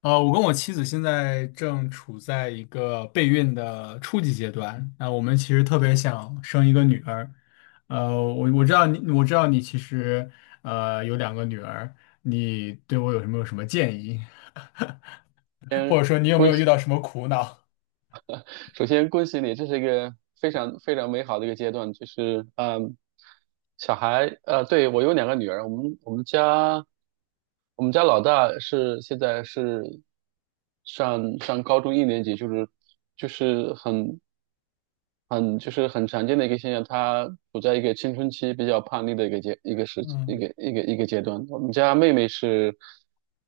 我跟我妻子现在正处在一个备孕的初级阶段。那我们其实特别想生一个女儿。我知道你其实有两个女儿，你对我有什么建议，或者说你有没有遇公到什么苦恼？首先恭喜你，这是一个非常非常美好的一个阶段，就是小孩对，我有两个女儿，我们家老大现在是上高中一年级，就是就是很很就是很常见的一个现象。她处在一个青春期比较叛逆的一个阶一个时一嗯，个一个一个阶段。我们家妹妹是，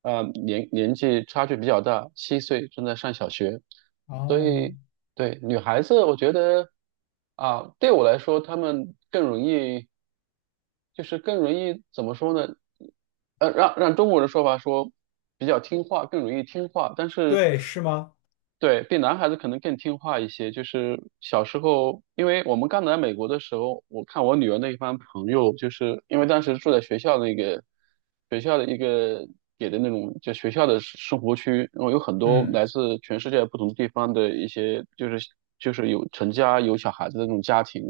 年纪差距比较大，七岁，正在上小学，所哦，以对，女孩子，我觉得啊，对我来说，她们更容易，就是更容易怎么说呢？让中国人说法说比较听话，更容易听话，但是对，是吗？对比男孩子可能更听话一些。就是小时候，因为我们刚来美国的时候，我看我女儿那一帮朋友，就是因为当时住在学校那个学校的一个给的那种就学校的生活区，然后有很多嗯，来自全世界不同地方的一些，就是有成家有小孩子的那种家庭。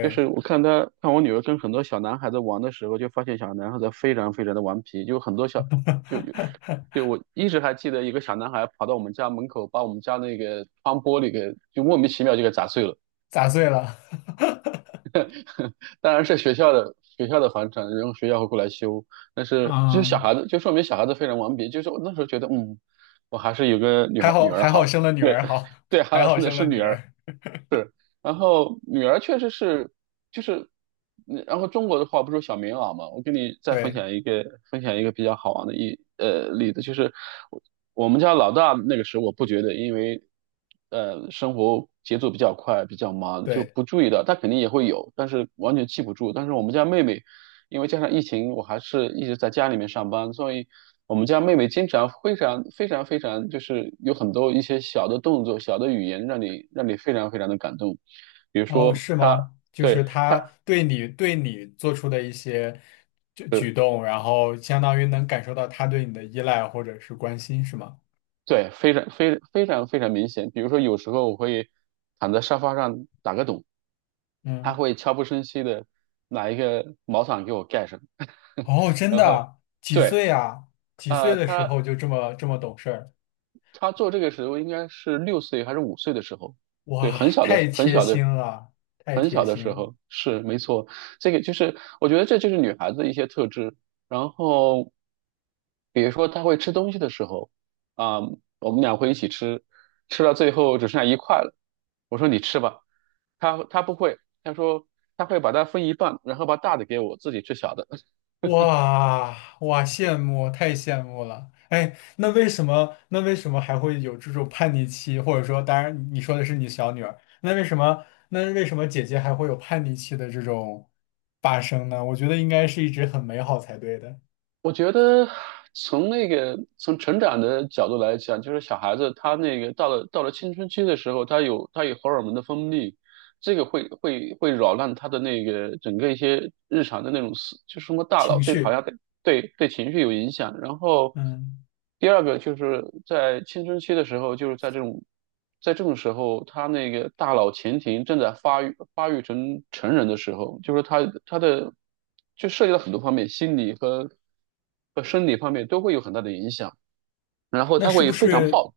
就是我看我女儿跟很多小男孩子玩的时候，就发现小男孩子非常非常的顽皮，就很多小就有就 我一直还记得一个小男孩跑到我们家门口，把我们家那个窗玻璃给就莫名其妙就给砸碎了。砸碎了。当然是学校的房产，然后学校会过来修。但是就是啊，小孩子，就说明小孩子非常顽皮。就是我那时候觉得我还是有个女还孩好女儿还好好。生了女儿，好，对，还还好好真的生是了女女儿，儿。是。然后女儿确实是，就是，然后中国的话不是有小棉袄嘛？我给你再分对享一个，比较好玩的例子。就是我我们家老大那个时候我不觉得，因为生活节奏比较快，比较忙，就对。不注意到，他肯定也会有，但是完全记不住。但是我们家妹妹，因为加上疫情，我还是一直在家里面上班，所以我们家妹妹经常非常非常非常，就是有很多一些小的动作、小的语言，让你非常非常的感动。比如哦，说是她，吗？就是对她，他对你做出的一些举呃，动，然后相当于能感受到他对你的依赖或者是关心，是吗？对，非常明显。比如说有时候我会躺在沙发上打个盹，她嗯，会悄不声息的拿一个毛毯给我盖上。哦，真然后的，几对。岁啊？几啊，岁的时他候就这么懂事儿？他做这个时候应该是六岁还是五岁的时候，对，哇，很小的太很贴小心的了，太很贴小的心时了。候，是，没错。这个就是我觉得这就是女孩子的一些特质。然后比如说她会吃东西的时候，啊、我们俩会一起吃，吃到最后只剩下一块了，我说你吃吧，她不会，她说她会把它分一半，然后把大的给我，自己吃小的。哇哇，羡慕，太羡慕了！哎，那为什么还会有这种叛逆期？或者说，当然你说的是你小女儿，那为什么姐姐还会有叛逆期的这种发生呢？我觉得应该是一直很美好才对的我觉得从那个从成长的角度来讲，就是小孩子他那个到了青春期的时候，他有荷尔蒙的分泌，这个会扰乱他的那个整个一些日常的那种就是什么大脑，情对，好绪。像对，对对情绪有影响。然后嗯，第二个就是在青春期的时候，就是在这种时候，他那个大脑前庭正在发育成人的时候，就是他的就涉及到很多方面，心理和生理方面都会有很大的影响。然后那他是会不非常是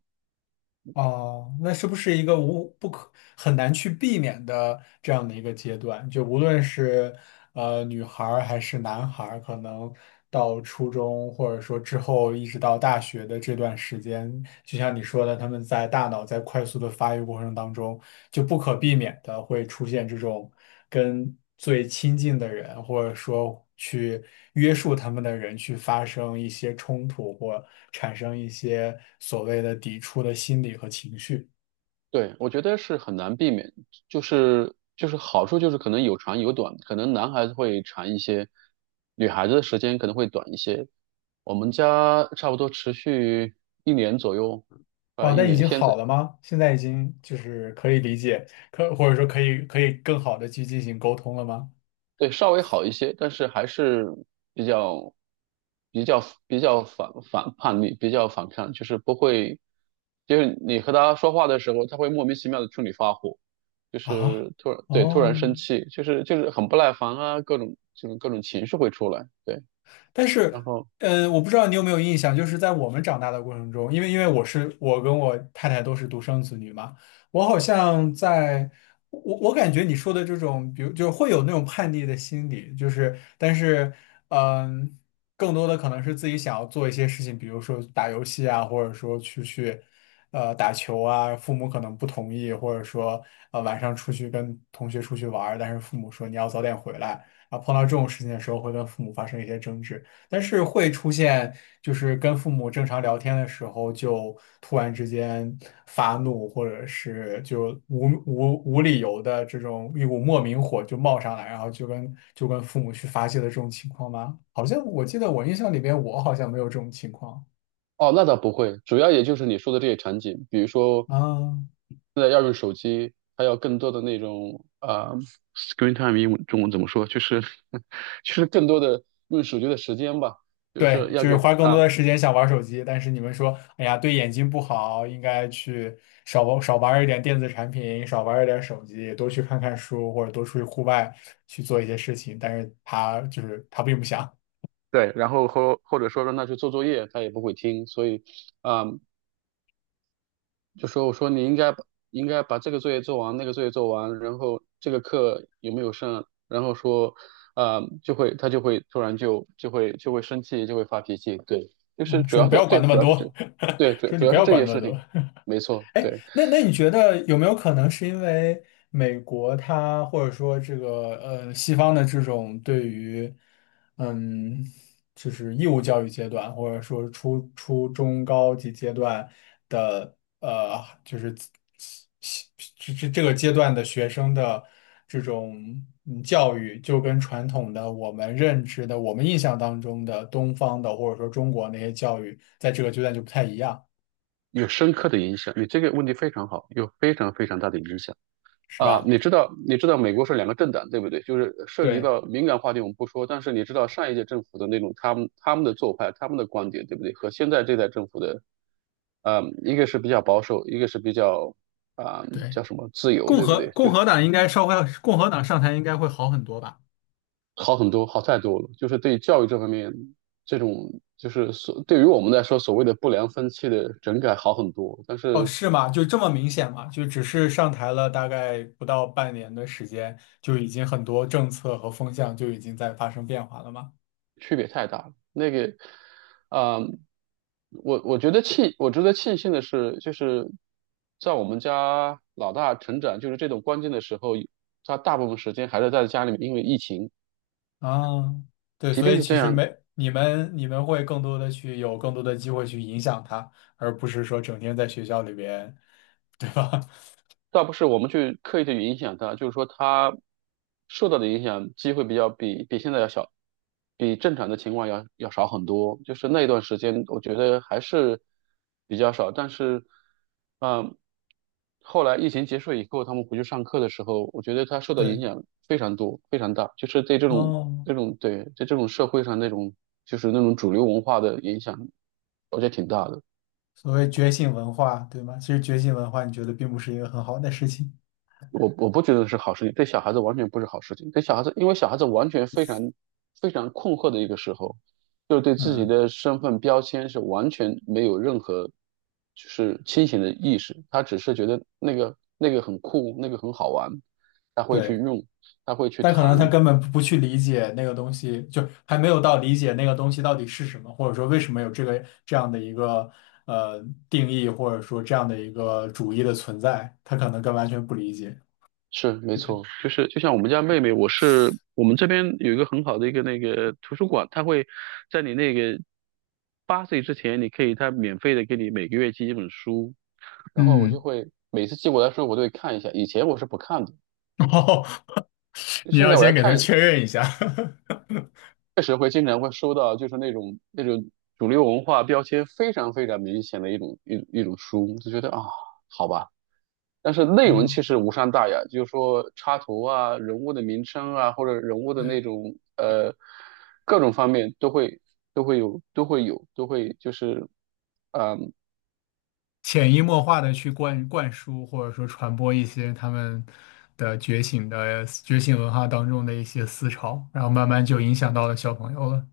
哦？那是不是一个无不可很难去避免的这样的一个阶段？就无论是女孩儿还是男孩儿，可能到初中或者说之后一直到大学的这段时间，就像你说的，他们在大脑在快速的发育过程当中，就不可避免的会出现这种跟最亲近的人，或者说去约束他们的人去发生一些冲突或产生一些所谓的抵触的心理和情绪。对，我觉得是很难避免，就是好处就是可能有长有短，可能男孩子会长一些，女孩子的时间可能会短一些。我们家差不多持续一年左右，哦，一那已年。经现好在了吗？现在已经就是可以理解，或者说可以更好的去进行沟通了吗？对，稍微好一些，但是还是比较、比较、比较叛逆，比较反抗，就是不会。就是你和他说话的时候，他会莫名其妙的冲你发火，就啊，是突然，对，突然生哦。气，就是很不耐烦啊，各种就是各种情绪会出来。对，但然是，后我不知道你有没有印象，就是在我们长大的过程中，因为我是我跟我太太都是独生子女嘛，我好像在，我我感觉你说的这种，比如就会有那种叛逆的心理，就是，但是，嗯、更多的可能是自己想要做一些事情，比如说打游戏啊，或者说出去，打球啊，父母可能不同意，或者说，晚上出去跟同学出去玩儿但是父母说你要早点回来。啊，碰到这种事情的时候，会跟父母发生一些争执。但是会出现，就是跟父母正常聊天的时候，就突然之间发怒，或者是就无理由的这种一股莫名火就冒上来，然后就跟父母去发泄的这种情况吗？好像我记得我印象里边，我好像没有这种情况哦，那倒不会。主要也就是你说的这些场景，比如说啊。现在要用手机，还有更多的那种啊、screen time 英文中文怎么说？就是 就是更多的用手机的时间吧，就对，是要就是给花更多啊。的时间想玩手机，但是你们说，哎呀，对眼睛不好，应该去少玩一点电子产品，少玩一点手机，多去看看书，或者多出去户外去做一些事情。但是他就是他并不想，对，然后或者说让他去做作业，他也不会听，所以啊、就说我说你应该把这个作业做完，那个作业做完，然后这个课有没有上？然后说，啊、就会他就会突然就就会就会生气，就会发脾气。对，就是嗯，主说你要不是，要管对，那么主要是这。多，对，主说你主不要是要这管些那么事情，多。没错。对，那你觉得有没有可能是因为美国它或者说这个西方的这种对于嗯就是义务教育阶段或者说初中高级阶段的就是这个阶段的学生的这种嗯教育，就跟传统的我们认知的我们印象当中的东方的或者说中国那些教育，在这个阶段就不太一样，有深刻的影响。你这个问题非常好，有非常非常大的影响。是啊、吧？你知道美国是两个政党对不对？就是涉及对。到敏感话题我们不说，但是你知道上一届政府的那种他们的做派、他们的观点对不对？和现在这代政府的。一个是比较保守，一个是比较啊、对，叫什么自由，对不对？就共是和党应该稍微共和党上台应该会好很多吧？好很多，好太多了。就是对教育这方面，这种就是对于我们来说所谓的不良风气的整改好很多。但哦，是是吗？就这么明显吗？就只是上台了大概不到半年的时间，就已经很多政策和风向就已经在发生变化了吗？区别太大了。啊、我觉得我值得庆幸的是，就是在我们家老大成长，就是这种关键的时候，他大部分时间还是在家里面，因为疫情，啊，对，即所便以是其这实样，没，你们会更多的去有更多的机会去影响他，而不是说整天在学校里边，对吧？倒不是我们去刻意的去影响他，就是说他受到的影响机会比较比比现在要小，比正常的情况要少很多。就是那一段时间，我觉得还是比较少。但是，嗯，后来疫情结束以后，他们回去上课的时候，我觉得他受 到对，影响非常多，非常大。就是对这种哦，在这种社会上那种主流文化的影响，我觉得挺大的。所谓觉醒文化，对吗？其实觉醒文化，你觉得并不是一个很好的事情。我不觉得是好事情，对小孩子完全不是好事情。对小孩子，因为小孩子完全非常非常困惑的一个时候，就是对自己嗯，的身份标签是完全没有任何就是清醒的意识，他只是觉得那个很酷，那个很好玩，他会去对。用，他会去但可能他谈。根本不去理解那个东西，就还没有到理解那个东西到底是什么，或者说为什么有这个这样的一个呃定义，或者说这样的一个主义的存在，他可能更完全不理解。是，没错。就是就像我们家妹妹，我们这边有一个很好的一个那个图书馆，它会在你那个八岁之前，你可以它免费的给你每个月寄一本书。然后我就嗯，会每次寄过来的时候，我都会看一下。以前我是不看的，哦，你现要在我先要给他看，确认一下。确实会经常会收到，就是那种主流文化标签非常非常明显的一种书，就觉得啊，好吧。但是 内容嗯，其实无伤大雅。就是说插图啊、人物的名称啊，或者人物的那对，种各种方面都会就是，潜移默化的去灌输或者说传播一些他们的觉醒文化当中的一些思潮，然后慢慢就影响到了小朋友了。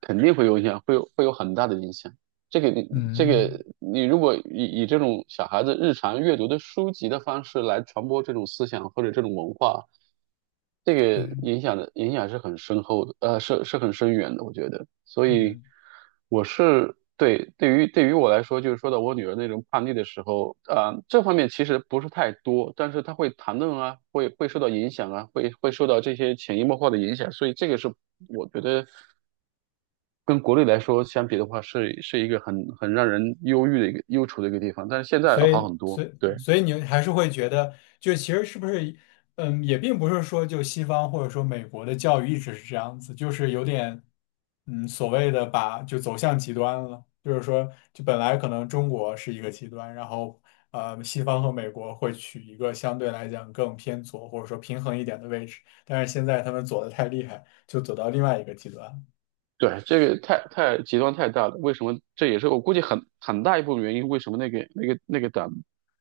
肯定会有影响，会有很大的影响。这个你这嗯，个你如果以这种小孩子日常阅读的书籍的方式来传播这种思想或者这种文化，这个对。影响是很深厚的，是很深远的，我觉得。所以嗯，我是对对于对于我来说，就是说到我女儿那种叛逆的时候，啊、这方面其实不是太多，但是她会谈论啊，会受到影响啊，会受到这些潜移默化的影响，所以这个是我觉得。跟国内来说相比的话，是一个很让人忧郁的一个忧愁的一个地方，但是现在所要好以，很多。所以，对所以你还是会觉得，就其实是不是，嗯，也并不是说就西方或者说美国的教育一直是这样子，就是有点，嗯，所谓的把就走向极端了，就是说，就本来可能中国是一个极端，然后西方和美国会取一个相对来讲更偏左或者说平衡一点的位置，但是现在他们左的太厉害，就走到另外一个极端了。对，这个太极端太大了。为什么？这也是我估计很大一部分原因。为什么那个党，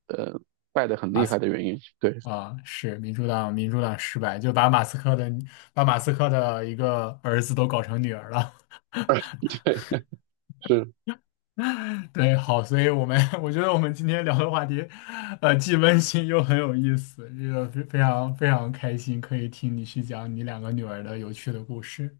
呃，败得很厉害的原因。对。 啊，是民主党，民主党失败，就把马斯克的一个儿子都搞成女儿了。对，是。对，好，所以我们 我觉得我们今天聊的话题，既温馨又很有意思，这个非常非常开心，可以听你去讲你两个女儿的有趣的故事。